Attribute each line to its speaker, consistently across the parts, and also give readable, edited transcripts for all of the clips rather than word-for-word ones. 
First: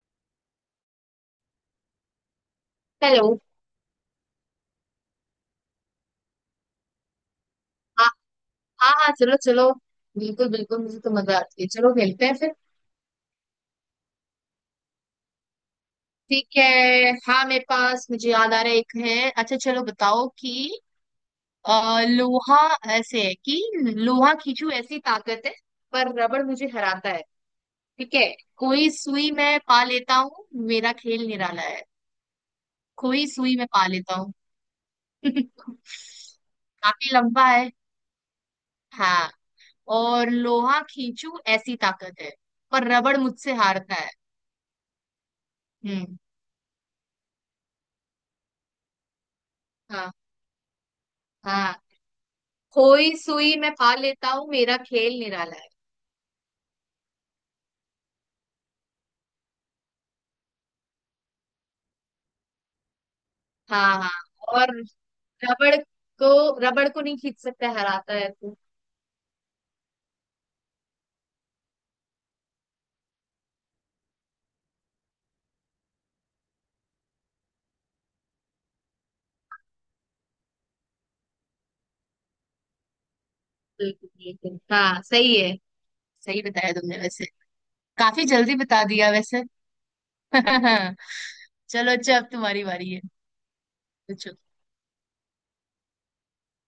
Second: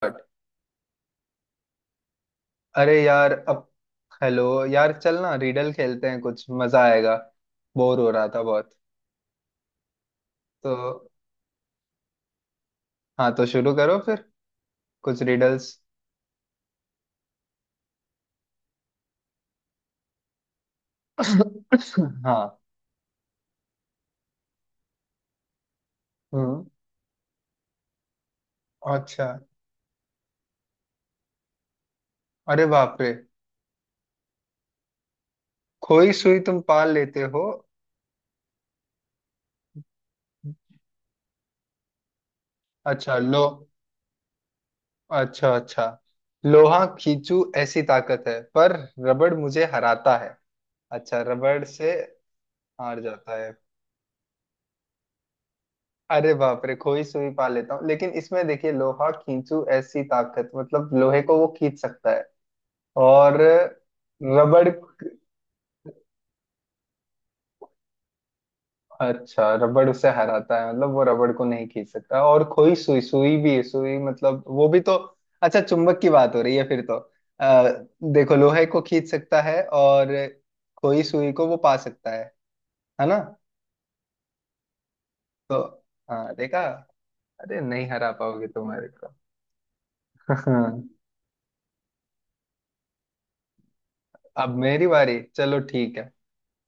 Speaker 1: But। अरे यार
Speaker 2: हेलो।
Speaker 1: अब। हेलो यार, चल ना रीडल खेलते हैं, कुछ मजा आएगा। बोर
Speaker 2: हाँ।
Speaker 1: हो रहा था बहुत।
Speaker 2: हाँ हाँ चलो चलो। बिल्कुल
Speaker 1: तो।
Speaker 2: बिल्कुल मुझे तो मजा आती है। चलो खेलते हैं फिर।
Speaker 1: हाँ, तो शुरू करो फिर कुछ रिडल्स।
Speaker 2: ठीक है। हाँ मेरे पास मुझे याद आ रहा है एक है। अच्छा चलो बताओ कि अ, लोहा।
Speaker 1: हाँ।
Speaker 2: ऐसे है कि लोहा खींचू ऐसी ताकत है। पर रबड़
Speaker 1: हम्म।
Speaker 2: मुझे हराता है। ठीक है। कोई
Speaker 1: अच्छा,
Speaker 2: सुई मैं पा लेता हूँ। मेरा खेल निराला है।
Speaker 1: अरे बाप रे।
Speaker 2: कोई सुई मैं पा लेता हूँ।
Speaker 1: खोई सुई तुम पाल
Speaker 2: काफी
Speaker 1: लेते हो।
Speaker 2: लंबा है। हाँ। और लोहा खींचू ऐसी ताकत है। पर रबड़
Speaker 1: अच्छा। लो,
Speaker 2: मुझसे हारता है।
Speaker 1: अच्छा अच्छा।
Speaker 2: हम्म।
Speaker 1: लोहा खींचू ऐसी ताकत है पर रबड़ मुझे
Speaker 2: हाँ
Speaker 1: हराता है। अच्छा, रबड़
Speaker 2: हाँ।
Speaker 1: से हार
Speaker 2: खोई
Speaker 1: जाता है।
Speaker 2: सुई मैं पा लेता हूँ। मेरा खेल निराला है।
Speaker 1: अरे बाप रे, खोई सुई पा लेता हूँ लेकिन इसमें देखिए लोहा खींचू ऐसी ताकत, मतलब लोहे को वो खींच सकता है। और
Speaker 2: हाँ हाँ।
Speaker 1: रबड़।
Speaker 2: और रबड़ रबड़ को नहीं खींच सकता। हराता है तू।
Speaker 1: अच्छा, रबड़ उसे हराता है, मतलब वो रबड़ को नहीं खींच सकता। और खोई सुई, सुई भी है, सुई मतलब वो भी तो। अच्छा, चुंबक की बात हो रही है फिर तो। आ, देखो लोहे को खींच सकता है और खोई सुई को वो पा सकता है ना।
Speaker 2: बिल्कुल बिल्कुल हाँ सही है।
Speaker 1: तो। हाँ,
Speaker 2: सही
Speaker 1: देखा।
Speaker 2: बताया तुमने वैसे।
Speaker 1: अरे नहीं, हरा
Speaker 2: काफी
Speaker 1: पाओगे
Speaker 2: जल्दी बता
Speaker 1: तुम्हारे
Speaker 2: दिया
Speaker 1: को।
Speaker 2: वैसे। चलो अच्छा। अब तुम्हारी बारी है। पूछो।
Speaker 1: अब मेरी बारी, चलो ठीक है,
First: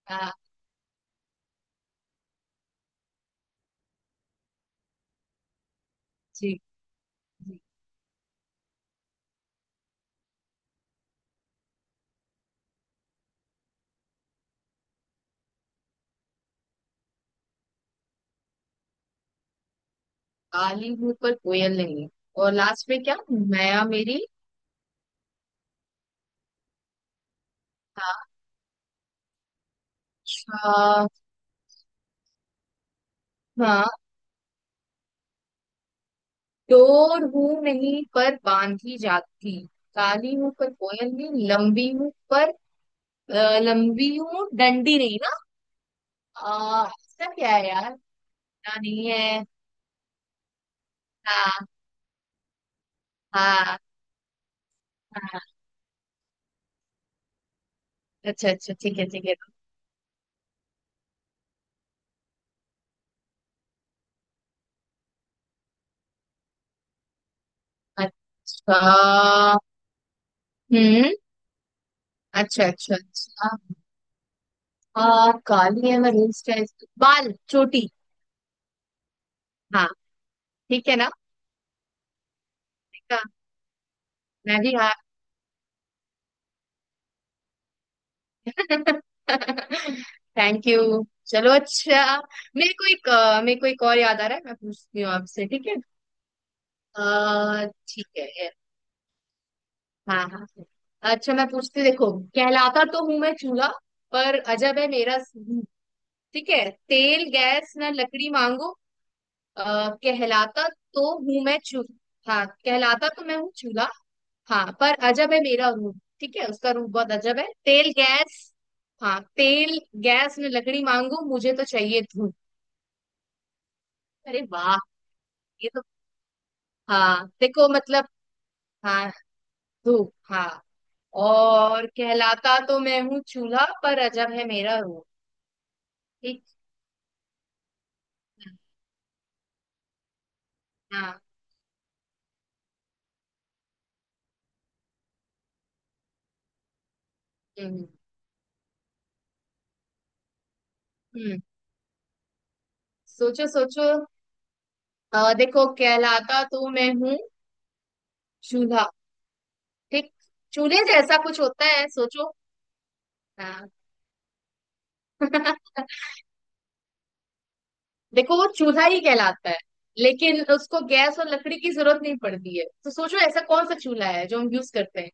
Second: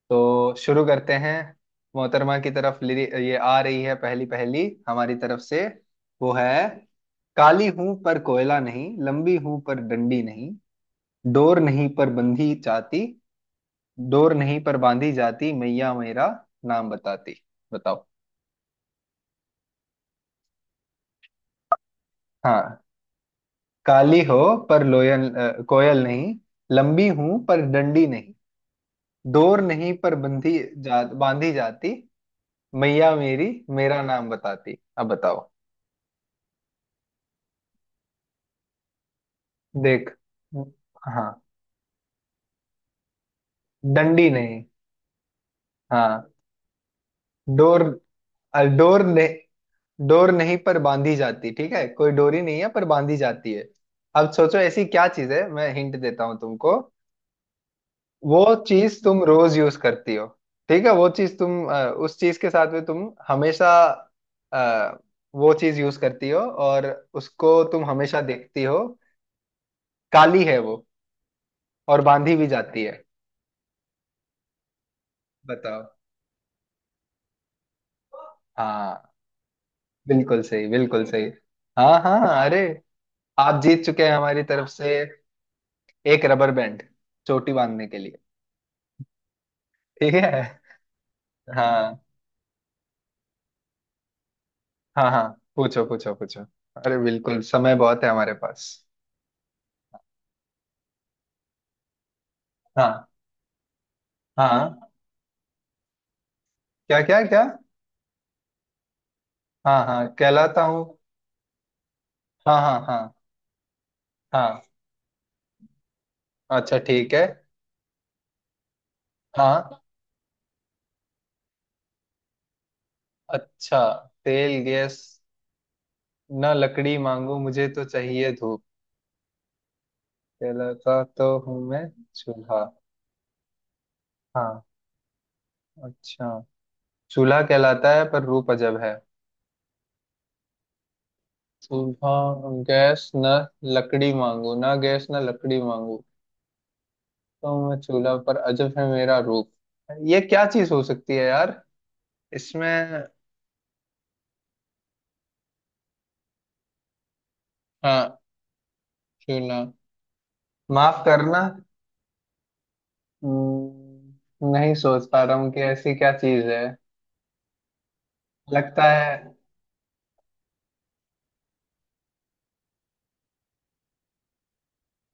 Speaker 2: हाँ।
Speaker 1: तो शुरू करते हैं। मोहतरमा की तरफ लिरि ये आ रही है पहली पहली, हमारी तरफ से। वो
Speaker 2: जी
Speaker 1: है —
Speaker 2: जी।
Speaker 1: काली हूं पर कोयला नहीं, लंबी हूं पर डंडी नहीं, डोर नहीं पर बंधी जाती, डोर नहीं पर बांधी जाती मैया मेरा नाम बताती। बताओ।
Speaker 2: काली हूँ पर कोयल नहीं। और
Speaker 1: हाँ।
Speaker 2: लास्ट में क्या माया
Speaker 1: काली
Speaker 2: मेरी?
Speaker 1: हो पर कोयल नहीं, लंबी हूं पर डंडी
Speaker 2: हाँ।
Speaker 1: नहीं, डोर नहीं पर बंधी जा
Speaker 2: अच्छा,
Speaker 1: बांधी जाती मैया मेरी,
Speaker 2: हाँ।
Speaker 1: मेरा नाम बताती। अब बताओ,
Speaker 2: डोर हूं नहीं पर बांधी जाती।
Speaker 1: देख।
Speaker 2: काली हूं पर कोयल
Speaker 1: हाँ,
Speaker 2: नहीं। लंबी हूं पर लंबी
Speaker 1: डंडी
Speaker 2: हूँ
Speaker 1: नहीं।
Speaker 2: डंडी नहीं ना?
Speaker 1: हाँ,
Speaker 2: इसका क्या है
Speaker 1: डोर,
Speaker 2: यार? ना
Speaker 1: डोर
Speaker 2: नहीं है।
Speaker 1: नहीं, डोर नहीं पर बांधी जाती।
Speaker 2: हाँ
Speaker 1: ठीक है, कोई डोरी नहीं है पर बांधी जाती है।
Speaker 2: हाँ
Speaker 1: अब सोचो ऐसी क्या चीज
Speaker 2: हाँ।
Speaker 1: है, मैं हिंट देता हूँ तुमको।
Speaker 2: अच्छा
Speaker 1: वो
Speaker 2: अच्छा ठीक
Speaker 1: चीज
Speaker 2: है
Speaker 1: तुम
Speaker 2: ठीक है।
Speaker 1: रोज यूज करती हो। ठीक है, वो चीज तुम उस चीज के साथ में तुम हमेशा, अ, वो चीज यूज करती हो और उसको तुम हमेशा देखती हो।
Speaker 2: अच्छा।
Speaker 1: काली है वो
Speaker 2: हम्म।
Speaker 1: और बांधी भी
Speaker 2: अच्छा
Speaker 1: जाती है।
Speaker 2: अच्छा अच्छा। हाँ
Speaker 1: बताओ।
Speaker 2: काली है मैं रेस्ट है। बाल चोटी।
Speaker 1: हाँ,
Speaker 2: हाँ।
Speaker 1: बिल्कुल सही
Speaker 2: ठीक है
Speaker 1: बिल्कुल
Speaker 2: ना?
Speaker 1: सही। हाँ हाँ, अरे,
Speaker 2: ठीक है।
Speaker 1: आप जीत चुके हैं हमारी
Speaker 2: मैं
Speaker 1: तरफ
Speaker 2: भी
Speaker 1: से,
Speaker 2: हाँ।
Speaker 1: एक रबर बैंड चोटी बांधने के लिए। ठीक है।
Speaker 2: Thank you. चलो
Speaker 1: हाँ
Speaker 2: अच्छा। मेरे को एक और याद आ रहा है। मैं पूछती
Speaker 1: हाँ
Speaker 2: हूँ
Speaker 1: हाँ,
Speaker 2: आपसे ठीक है?
Speaker 1: पूछो पूछो पूछो। अरे बिल्कुल, समय बहुत
Speaker 2: ठीक
Speaker 1: है
Speaker 2: है
Speaker 1: हमारे पास।
Speaker 2: हाँ हाँ। अच्छा मैं पूछती हूँ, देखो। कहलाता तो
Speaker 1: हाँ
Speaker 2: हूं मैं चूल्हा। पर अजब
Speaker 1: हाँ।
Speaker 2: है मेरा रूप। ठीक है
Speaker 1: क्या क्या
Speaker 2: तेल
Speaker 1: क्या।
Speaker 2: गैस ना लकड़ी मांगो। अ,
Speaker 1: हाँ हाँ, कहलाता
Speaker 2: कहलाता
Speaker 1: हूँ।
Speaker 2: तो हूं मैं चूल्हा। हाँ
Speaker 1: हाँ हाँ
Speaker 2: कहलाता
Speaker 1: हाँ।
Speaker 2: तो मैं हूँ चूल्हा।
Speaker 1: हाँ।
Speaker 2: हाँ पर अजब है मेरा रूप। ठीक है उसका
Speaker 1: अच्छा
Speaker 2: रूप बहुत
Speaker 1: ठीक है।
Speaker 2: अजब है। तेल गैस। हाँ तेल
Speaker 1: हाँ।
Speaker 2: गैस में लकड़ी मांगू मुझे तो चाहिए धूप।
Speaker 1: अच्छा,
Speaker 2: अरे
Speaker 1: तेल
Speaker 2: वाह।
Speaker 1: गैस
Speaker 2: ये तो।
Speaker 1: ना लकड़ी
Speaker 2: हाँ
Speaker 1: मांगू मुझे
Speaker 2: देखो
Speaker 1: तो
Speaker 2: मतलब।
Speaker 1: चाहिए धूप,
Speaker 2: हाँ धूप हाँ।
Speaker 1: कहलाता तो हूँ मैं
Speaker 2: और कहलाता
Speaker 1: चूल्हा।
Speaker 2: तो मैं हूँ चूल्हा। पर अजब है
Speaker 1: हाँ।
Speaker 2: मेरा रूप।
Speaker 1: अच्छा,
Speaker 2: ठीक?
Speaker 1: चूल्हा कहलाता है पर रूप
Speaker 2: है?
Speaker 1: अजब है।
Speaker 2: हाँ।
Speaker 1: चूल्हा गैस न लकड़ी मांगू, ना गैस न लकड़ी मांगू तो मैं
Speaker 2: हम्म।
Speaker 1: चूल्हा पर अजब है मेरा रूप। ये क्या चीज हो सकती है
Speaker 2: हम्म।
Speaker 1: यार इसमें।
Speaker 2: सोचो सोचो। देखो कहलाता तो मैं हूँ
Speaker 1: हाँ।
Speaker 2: चूल्हा।
Speaker 1: चूल्हा।
Speaker 2: ठीक। चूल्हे
Speaker 1: माफ
Speaker 2: जैसा
Speaker 1: करना,
Speaker 2: कुछ होता है सोचो। हाँ।
Speaker 1: नहीं सोच पा रहा हूँ कि ऐसी क्या चीज है।
Speaker 2: देखो वो चूल्हा
Speaker 1: लगता
Speaker 2: ही
Speaker 1: है।
Speaker 2: कहलाता है। लेकिन उसको गैस और लकड़ी की जरूरत नहीं पड़ती है। तो सोचो ऐसा कौन सा चूल्हा है जो हम यूज करते हैं।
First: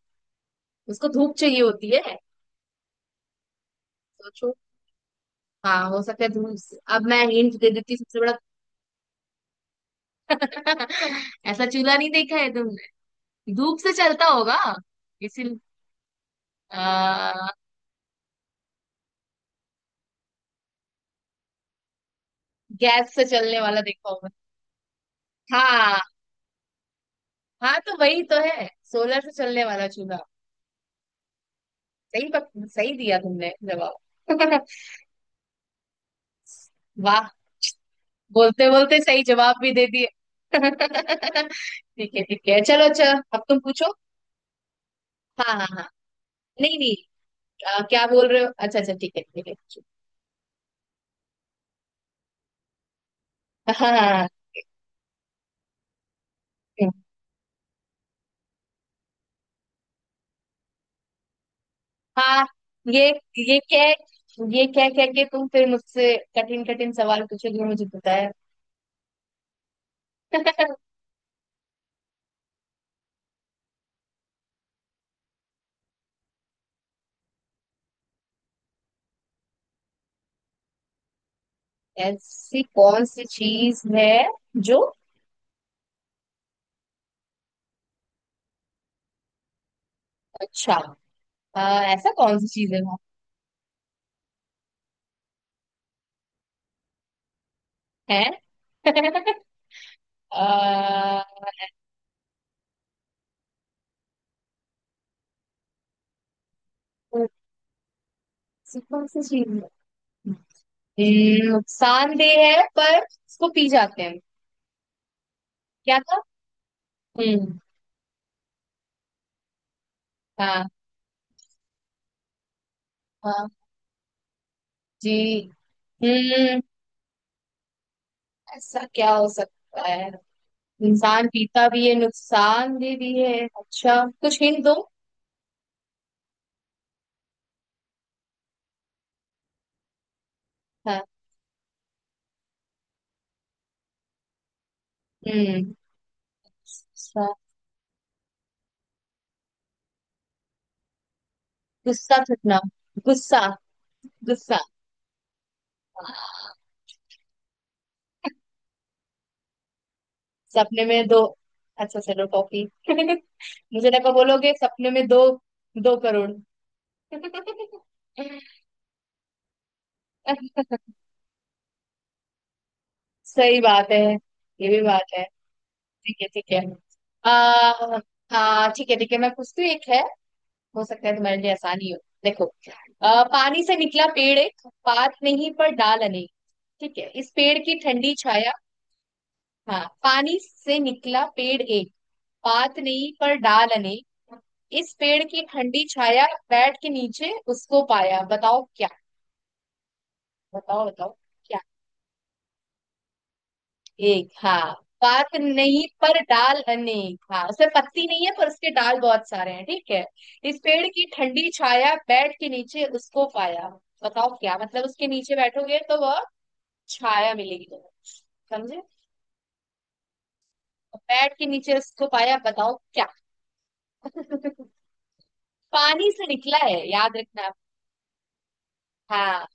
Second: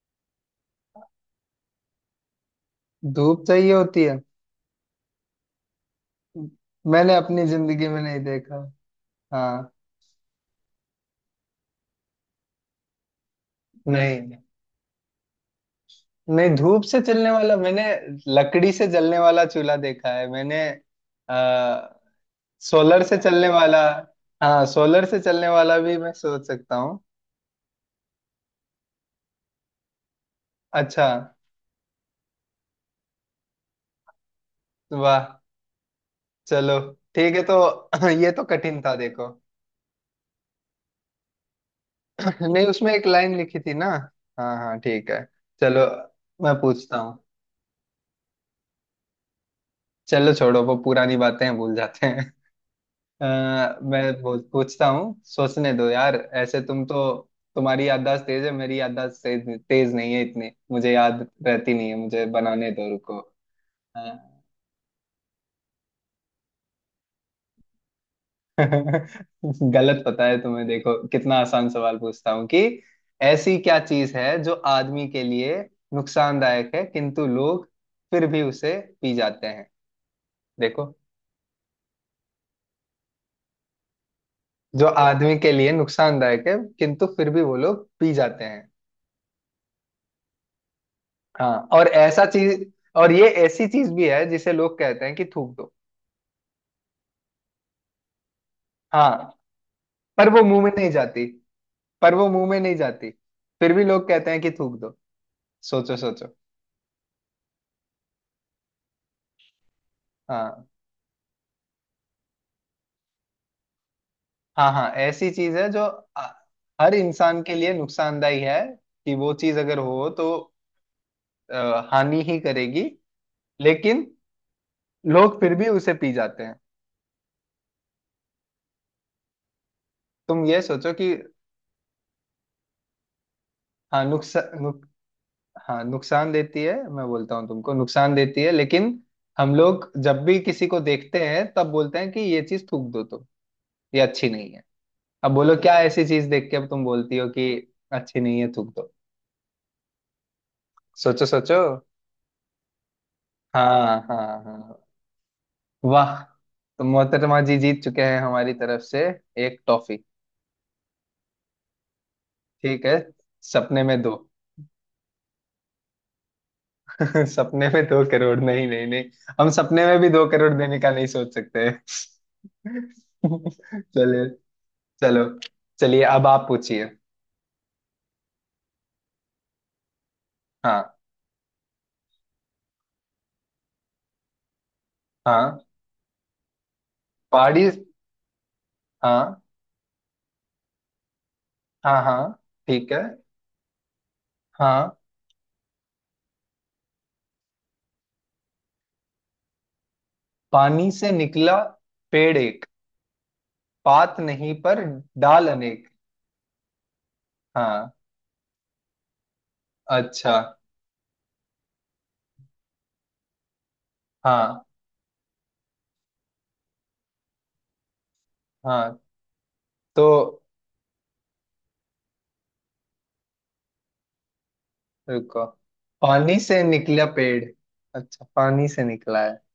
Speaker 2: उसको धूप चाहिए होती है।
Speaker 1: धूप चाहिए होती है।
Speaker 2: सोचो। हाँ हो सकता है अब
Speaker 1: मैंने
Speaker 2: मैं
Speaker 1: अपनी
Speaker 2: हिंट दे
Speaker 1: जिंदगी
Speaker 2: देती हूँ
Speaker 1: में नहीं
Speaker 2: सबसे बड़ा।
Speaker 1: देखा। हाँ।
Speaker 2: ऐसा चूल्हा नहीं देखा है तुमने। धूप से चलता
Speaker 1: नहीं,
Speaker 2: होगा इसी।
Speaker 1: नहीं धूप से चलने
Speaker 2: आ,
Speaker 1: वाला मैंने लकड़ी से जलने वाला चूल्हा देखा है मैंने। आ, सोलर
Speaker 2: गैस
Speaker 1: से
Speaker 2: से
Speaker 1: चलने
Speaker 2: चलने
Speaker 1: वाला।
Speaker 2: वाला देखा होगा।
Speaker 1: हाँ, सोलर से चलने वाला भी
Speaker 2: हाँ
Speaker 1: मैं सोच सकता हूँ।
Speaker 2: हाँ तो वही तो है। सोलर से चलने वाला चूल्हा।
Speaker 1: अच्छा।
Speaker 2: सही पक, सही दिया तुमने जवाब।
Speaker 1: वाह, चलो
Speaker 2: वाह।
Speaker 1: ठीक है। तो ये तो
Speaker 2: बोलते
Speaker 1: कठिन था
Speaker 2: बोलते सही
Speaker 1: देखो।
Speaker 2: जवाब भी दे दिए। ठीक है
Speaker 1: नहीं,
Speaker 2: चलो
Speaker 1: उसमें एक
Speaker 2: अच्छा।
Speaker 1: लाइन
Speaker 2: अब तुम
Speaker 1: लिखी थी ना।
Speaker 2: पूछो।
Speaker 1: हाँ हाँ ठीक है।
Speaker 2: हाँ हाँ
Speaker 1: चलो,
Speaker 2: हाँ।
Speaker 1: मैं
Speaker 2: नहीं नहीं।
Speaker 1: पूछता हूँ।
Speaker 2: क्या बोल रहे हो? अच्छा अच्छा ठीक है पूछो।
Speaker 1: चलो छोड़ो, वो पुरानी बातें हैं, भूल जाते हैं। अ,
Speaker 2: हाँ
Speaker 1: मैं
Speaker 2: हाँ।
Speaker 1: पूछता हूँ, सोचने दो यार ऐसे, तुम
Speaker 2: हम्म।
Speaker 1: तो, तुम्हारी याददाश्त तेज है, मेरी याददाश्त तेज नहीं है इतनी, मुझे याद रहती नहीं है,
Speaker 2: हाँ,
Speaker 1: मुझे
Speaker 2: हाँ। हाँ,
Speaker 1: बनाने दो,
Speaker 2: ये
Speaker 1: रुको।
Speaker 2: ये क्या
Speaker 1: अ,
Speaker 2: ये क्या क्या के तुम फिर मुझसे कठिन कठिन सवाल पूछोगे? मुझे पता है।
Speaker 1: गलत पता है तुम्हें, देखो कितना आसान सवाल पूछता हूँ कि — ऐसी क्या चीज है जो आदमी के लिए नुकसानदायक है किंतु लोग फिर भी उसे पी जाते हैं। देखो,
Speaker 2: ऐसी कौन सी चीज है जो?
Speaker 1: जो आदमी के लिए नुकसानदायक है किंतु फिर भी वो लोग पी जाते हैं।
Speaker 2: अच्छा।
Speaker 1: हाँ, और
Speaker 2: ऐसा
Speaker 1: ऐसा
Speaker 2: कौन सी
Speaker 1: चीज।
Speaker 2: चीज है वहाँ?
Speaker 1: और ये ऐसी चीज भी है जिसे लोग कहते हैं कि थूक दो।
Speaker 2: है।
Speaker 1: हाँ। पर वो
Speaker 2: आ,
Speaker 1: मुंह में नहीं जाती। पर वो मुंह में नहीं जाती, फिर भी लोग कहते हैं कि थूक दो। सोचो सोचो।
Speaker 2: ऐसी कौन सी चीज है।
Speaker 1: हाँ
Speaker 2: नुकसानदेह है पर इसको पी जाते हैं।
Speaker 1: हाँ हाँ, ऐसी चीज है जो
Speaker 2: क्या था?
Speaker 1: आ, हर इंसान के
Speaker 2: हम्म।
Speaker 1: लिए नुकसानदायी है, कि वो चीज अगर हो तो
Speaker 2: हाँ।
Speaker 1: हानि ही करेगी।
Speaker 2: हाँ।
Speaker 1: लेकिन
Speaker 2: जी।
Speaker 1: लोग फिर भी उसे पी जाते हैं।
Speaker 2: हम्म। ऐसा क्या हो सकता है?
Speaker 1: तुम ये सोचो कि —
Speaker 2: इंसान पीता भी है नुकसान दे भी है।
Speaker 1: हाँ,
Speaker 2: अच्छा कुछ हिंट दो।
Speaker 1: नुकसान। हाँ नुकसान देती है, मैं बोलता हूँ तुमको नुकसान देती है लेकिन हम लोग जब भी किसी को
Speaker 2: हाँ।
Speaker 1: देखते हैं तब बोलते हैं कि ये चीज थूक दो तुम, ये अच्छी नहीं है। अब बोलो,
Speaker 2: हम्म।
Speaker 1: क्या ऐसी चीज देख के अब तुम बोलती हो
Speaker 2: गुस्सा।
Speaker 1: कि अच्छी नहीं है थूक दो। सोचो सोचो।
Speaker 2: गुस्सा थकना। गुस्सा।
Speaker 1: हाँ हाँ
Speaker 2: गुस्सा।
Speaker 1: हाँ, वाह।
Speaker 2: हाँ,
Speaker 1: तो मोहतरमा जी जीत चुके हैं हमारी तरफ से एक टॉफी।
Speaker 2: सपने में दो। अच्छा चलो टॉफी।
Speaker 1: ठीक है। सपने
Speaker 2: मुझे
Speaker 1: में
Speaker 2: लगा
Speaker 1: दो।
Speaker 2: बोलोगे सपने में दो 2 करोड़।
Speaker 1: सपने में 2 करोड़? नहीं नहीं नहीं, हम सपने में भी 2 करोड़ देने का नहीं सोच सकते।
Speaker 2: सही बात है।
Speaker 1: चलिए।
Speaker 2: ये भी बात
Speaker 1: चलो,
Speaker 2: है।
Speaker 1: चलिए
Speaker 2: ठीक
Speaker 1: अब
Speaker 2: है
Speaker 1: आप
Speaker 2: ठीक है।
Speaker 1: पूछिए।
Speaker 2: आ, हाँ ठीक है मैं पूछती हूँ एक है। हो
Speaker 1: हाँ
Speaker 2: सकता है तुम्हारे लिए आसानी हो। देखो। पानी से निकला पेड़ एक। पात नहीं
Speaker 1: हाँ।
Speaker 2: पर डाल अनेक। ठीक है। इस पेड़
Speaker 1: पहाड़ी।
Speaker 2: की ठंडी छाया।
Speaker 1: हाँ
Speaker 2: हाँ पानी से निकला पेड़ एक।
Speaker 1: हाँ हाँ,
Speaker 2: पात
Speaker 1: ठीक है।
Speaker 2: नहीं पर डाल अनेक। इस
Speaker 1: हाँ,
Speaker 2: पेड़ की ठंडी छाया। बैठ के नीचे उसको पाया बताओ क्या। बताओ
Speaker 1: पानी से
Speaker 2: बताओ।
Speaker 1: निकला पेड़ एक, पात
Speaker 2: एक
Speaker 1: नहीं
Speaker 2: हाँ।
Speaker 1: पर
Speaker 2: पात
Speaker 1: डाल
Speaker 2: नहीं
Speaker 1: अनेक।
Speaker 2: पर डाल अनेक। हाँ उसमें
Speaker 1: हाँ।
Speaker 2: पत्ती नहीं है पर उसके डाल बहुत सारे हैं ठीक है।
Speaker 1: अच्छा।
Speaker 2: इस पेड़ की ठंडी छाया। बैठ के नीचे उसको पाया बताओ क्या
Speaker 1: हाँ
Speaker 2: मतलब? उसके नीचे बैठोगे तो वह छाया मिलेगी तुम्हें। समझे?
Speaker 1: हाँ, तो
Speaker 2: बैठ के नीचे उसको पाया बताओ क्या।
Speaker 1: रुको।
Speaker 2: पानी से
Speaker 1: पानी
Speaker 2: निकला
Speaker 1: से
Speaker 2: है
Speaker 1: निकला
Speaker 2: याद
Speaker 1: पेड़,
Speaker 2: रखना।
Speaker 1: अच्छा पानी से निकला है।
Speaker 2: हाँ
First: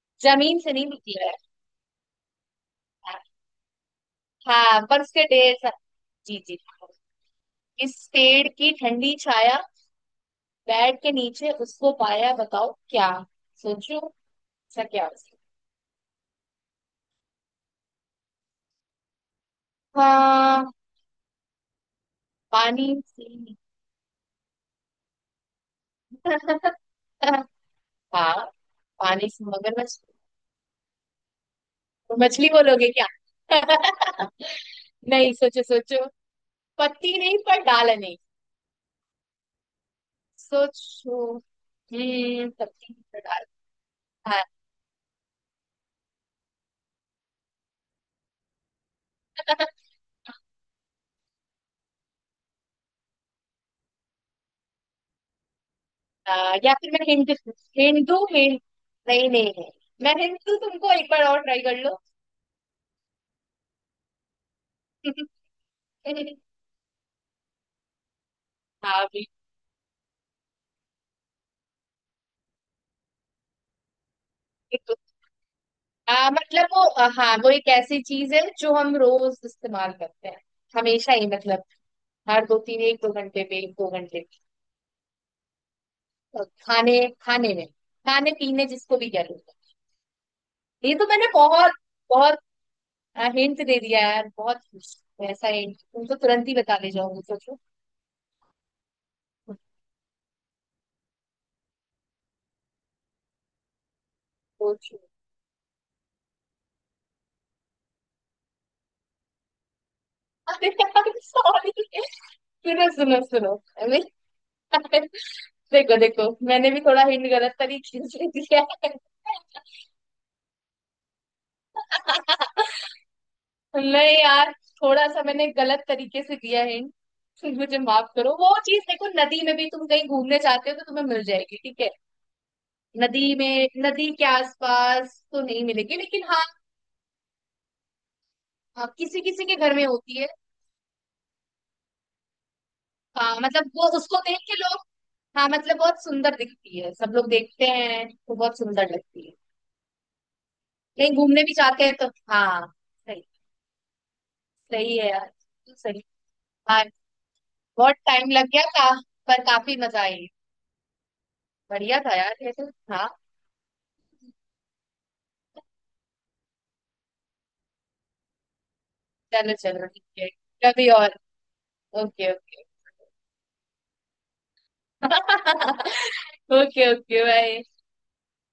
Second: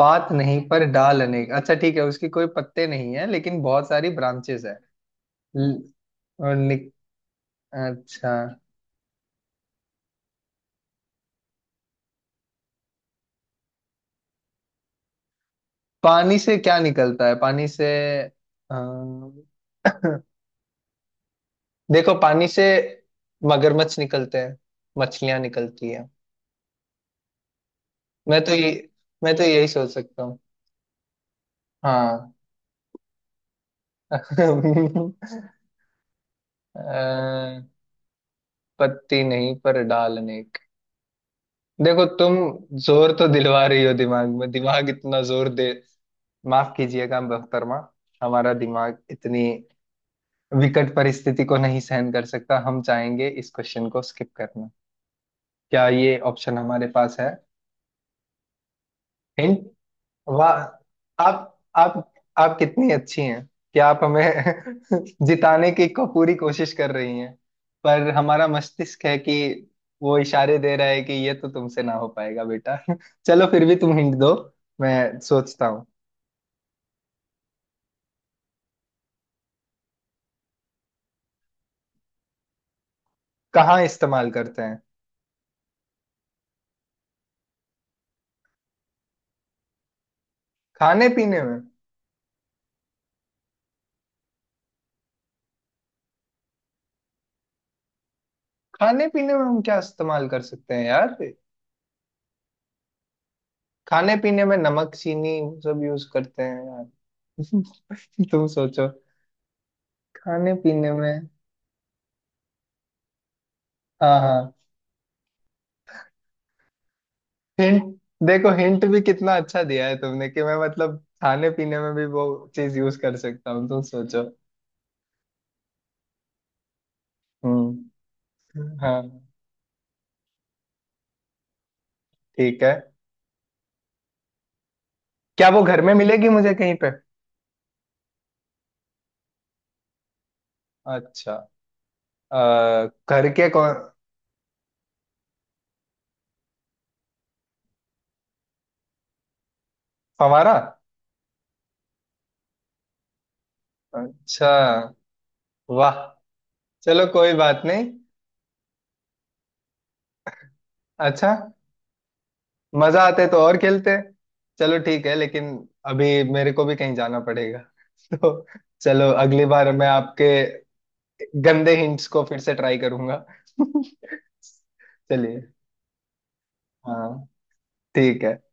Speaker 1: पात
Speaker 2: जमीन
Speaker 1: नहीं
Speaker 2: से
Speaker 1: पर
Speaker 2: नहीं
Speaker 1: डाल
Speaker 2: निकला है।
Speaker 1: अनेक, अच्छा ठीक है, उसकी कोई पत्ते नहीं
Speaker 2: हाँ
Speaker 1: है लेकिन बहुत सारी ब्रांचेस है।
Speaker 2: हाँ, पर उसके ढेर सा।
Speaker 1: ल-
Speaker 2: जी
Speaker 1: और
Speaker 2: जी।
Speaker 1: निक
Speaker 2: इस
Speaker 1: अच्छा,
Speaker 2: पेड़ की ठंडी छाया। बेड के नीचे उसको पाया बताओ क्या। सोचो। ऐसा क्या हो सकता
Speaker 1: पानी से क्या निकलता है, पानी से? अम,
Speaker 2: है? हाँ
Speaker 1: देखो, पानी से
Speaker 2: पानी से।
Speaker 1: मगरमच्छ निकलते हैं, मछलियां निकलती हैं।
Speaker 2: हाँ
Speaker 1: मैं तो ये
Speaker 2: पानी
Speaker 1: मैं तो
Speaker 2: से
Speaker 1: यही सोच
Speaker 2: मगरमच्छ।
Speaker 1: सकता हूँ।
Speaker 2: तो
Speaker 1: हाँ।
Speaker 2: मछली बोलोगे क्या?
Speaker 1: अ,
Speaker 2: नहीं सोचो सोचो। पत्ती नहीं पर डाल नहीं।
Speaker 1: पत्ती नहीं पर डाल अनेक।
Speaker 2: सोचो।
Speaker 1: देखो तुम
Speaker 2: पत्ती नहीं
Speaker 1: जोर
Speaker 2: पर
Speaker 1: तो
Speaker 2: डाल।
Speaker 1: दिलवा रही हो दिमाग
Speaker 2: हाँ।
Speaker 1: में, दिमाग इतना जोर दे। माफ कीजिएगा मोहतरमा, हमारा दिमाग इतनी विकट परिस्थिति को नहीं सहन कर सकता, हम चाहेंगे इस क्वेश्चन को स्किप करना। क्या ये ऑप्शन
Speaker 2: या
Speaker 1: हमारे
Speaker 2: फिर मैं
Speaker 1: पास है?
Speaker 2: हिंदू। हिंदू हिंद नहीं नहीं
Speaker 1: हिंट।
Speaker 2: नहीं। मैं हिंदू
Speaker 1: वाह,
Speaker 2: तुमको एक बार और
Speaker 1: आप
Speaker 2: ट्राई कर लो।
Speaker 1: आप आप कितनी अच्छी हैं, क्या आप हमें जिताने की को पूरी कोशिश कर रही हैं? पर हमारा मस्तिष्क है
Speaker 2: हाँ
Speaker 1: कि वो इशारे दे रहा है कि ये तो तुमसे ना हो पाएगा बेटा। चलो फिर भी तुम हिंट दो,
Speaker 2: बिल्कुल।
Speaker 1: मैं सोचता हूँ।
Speaker 2: मतलब वो हाँ वो एक ऐसी चीज है जो हम रोज इस्तेमाल करते हैं। हमेशा ही मतलब। हर दो तीन एक दो घंटे पे एक
Speaker 1: कहाँ
Speaker 2: दो घंटे
Speaker 1: इस्तेमाल
Speaker 2: पे।
Speaker 1: करते हैं?
Speaker 2: और खाने। खाने में खाने पीने जिसको भी कह लो। ये तो
Speaker 1: खाने
Speaker 2: मैंने
Speaker 1: पीने में।
Speaker 2: बहुत बहुत हिंट दे दिया यार बहुत। ऐसा हिंट तुम तो तुरंत ही बता ले जाओगे। सोचो
Speaker 1: खाने पीने में हम क्या इस्तेमाल कर सकते हैं यार? खाने पीने में नमक
Speaker 2: सोचो।
Speaker 1: चीनी सब यूज करते हैं यार। तुम सोचो। खाने
Speaker 2: अरे
Speaker 1: पीने
Speaker 2: यार।
Speaker 1: में।
Speaker 2: सॉरी। सुनो सुनो सुनो। अरे,
Speaker 1: हाँ हाँ,
Speaker 2: देखो देखो मैंने भी थोड़ा हिंट गलत
Speaker 1: हिंट।
Speaker 2: तरीके से
Speaker 1: देखो
Speaker 2: दिया।
Speaker 1: हिंट भी कितना अच्छा दिया है तुमने, कि मैं मतलब खाने पीने में भी वो चीज यूज कर सकता हूँ, तुम
Speaker 2: नहीं
Speaker 1: सोचो।
Speaker 2: यार। थोड़ा सा मैंने गलत तरीके से दिया हिंट। मुझे
Speaker 1: हम्म।
Speaker 2: माफ करो। वो चीज
Speaker 1: हाँ
Speaker 2: देखो नदी में भी तुम कहीं घूमने जाते हो तो तुम्हें मिल जाएगी ठीक है।
Speaker 1: ठीक है।
Speaker 2: नदी में नदी के आसपास तो
Speaker 1: क्या वो
Speaker 2: नहीं
Speaker 1: घर में
Speaker 2: मिलेगी लेकिन
Speaker 1: मिलेगी
Speaker 2: हाँ।
Speaker 1: मुझे कहीं पे?
Speaker 2: किसी किसी के घर में होती है।
Speaker 1: अच्छा, घर
Speaker 2: हाँ
Speaker 1: के
Speaker 2: मतलब
Speaker 1: कौन?
Speaker 2: वो उसको देख के लोग। हाँ मतलब बहुत सुंदर दिखती है। सब लोग देखते हैं तो बहुत सुंदर लगती है।
Speaker 1: हमारा।
Speaker 2: कहीं घूमने भी जाते हैं तो। हाँ। सही।
Speaker 1: अच्छा,
Speaker 2: सही है यार बिल्कुल
Speaker 1: वाह।
Speaker 2: सही। हाँ।
Speaker 1: चलो कोई बात नहीं।
Speaker 2: बहुत टाइम लग गया था। पर काफी मजा आई।
Speaker 1: अच्छा।
Speaker 2: बढ़िया था यार ये तो।
Speaker 1: मजा
Speaker 2: हाँ।
Speaker 1: आते तो और खेलते। चलो ठीक है लेकिन अभी मेरे को भी कहीं जाना पड़ेगा। तो चलो, अगली
Speaker 2: चलो
Speaker 1: बार मैं
Speaker 2: चलो ठीक
Speaker 1: आपके
Speaker 2: है। कभी और।
Speaker 1: गंदे हिंट्स को
Speaker 2: ओके
Speaker 1: फिर से
Speaker 2: ओके।
Speaker 1: ट्राई करूंगा। चलिए।
Speaker 2: ओके ओके
Speaker 1: हाँ
Speaker 2: बाय।
Speaker 1: ठीक है।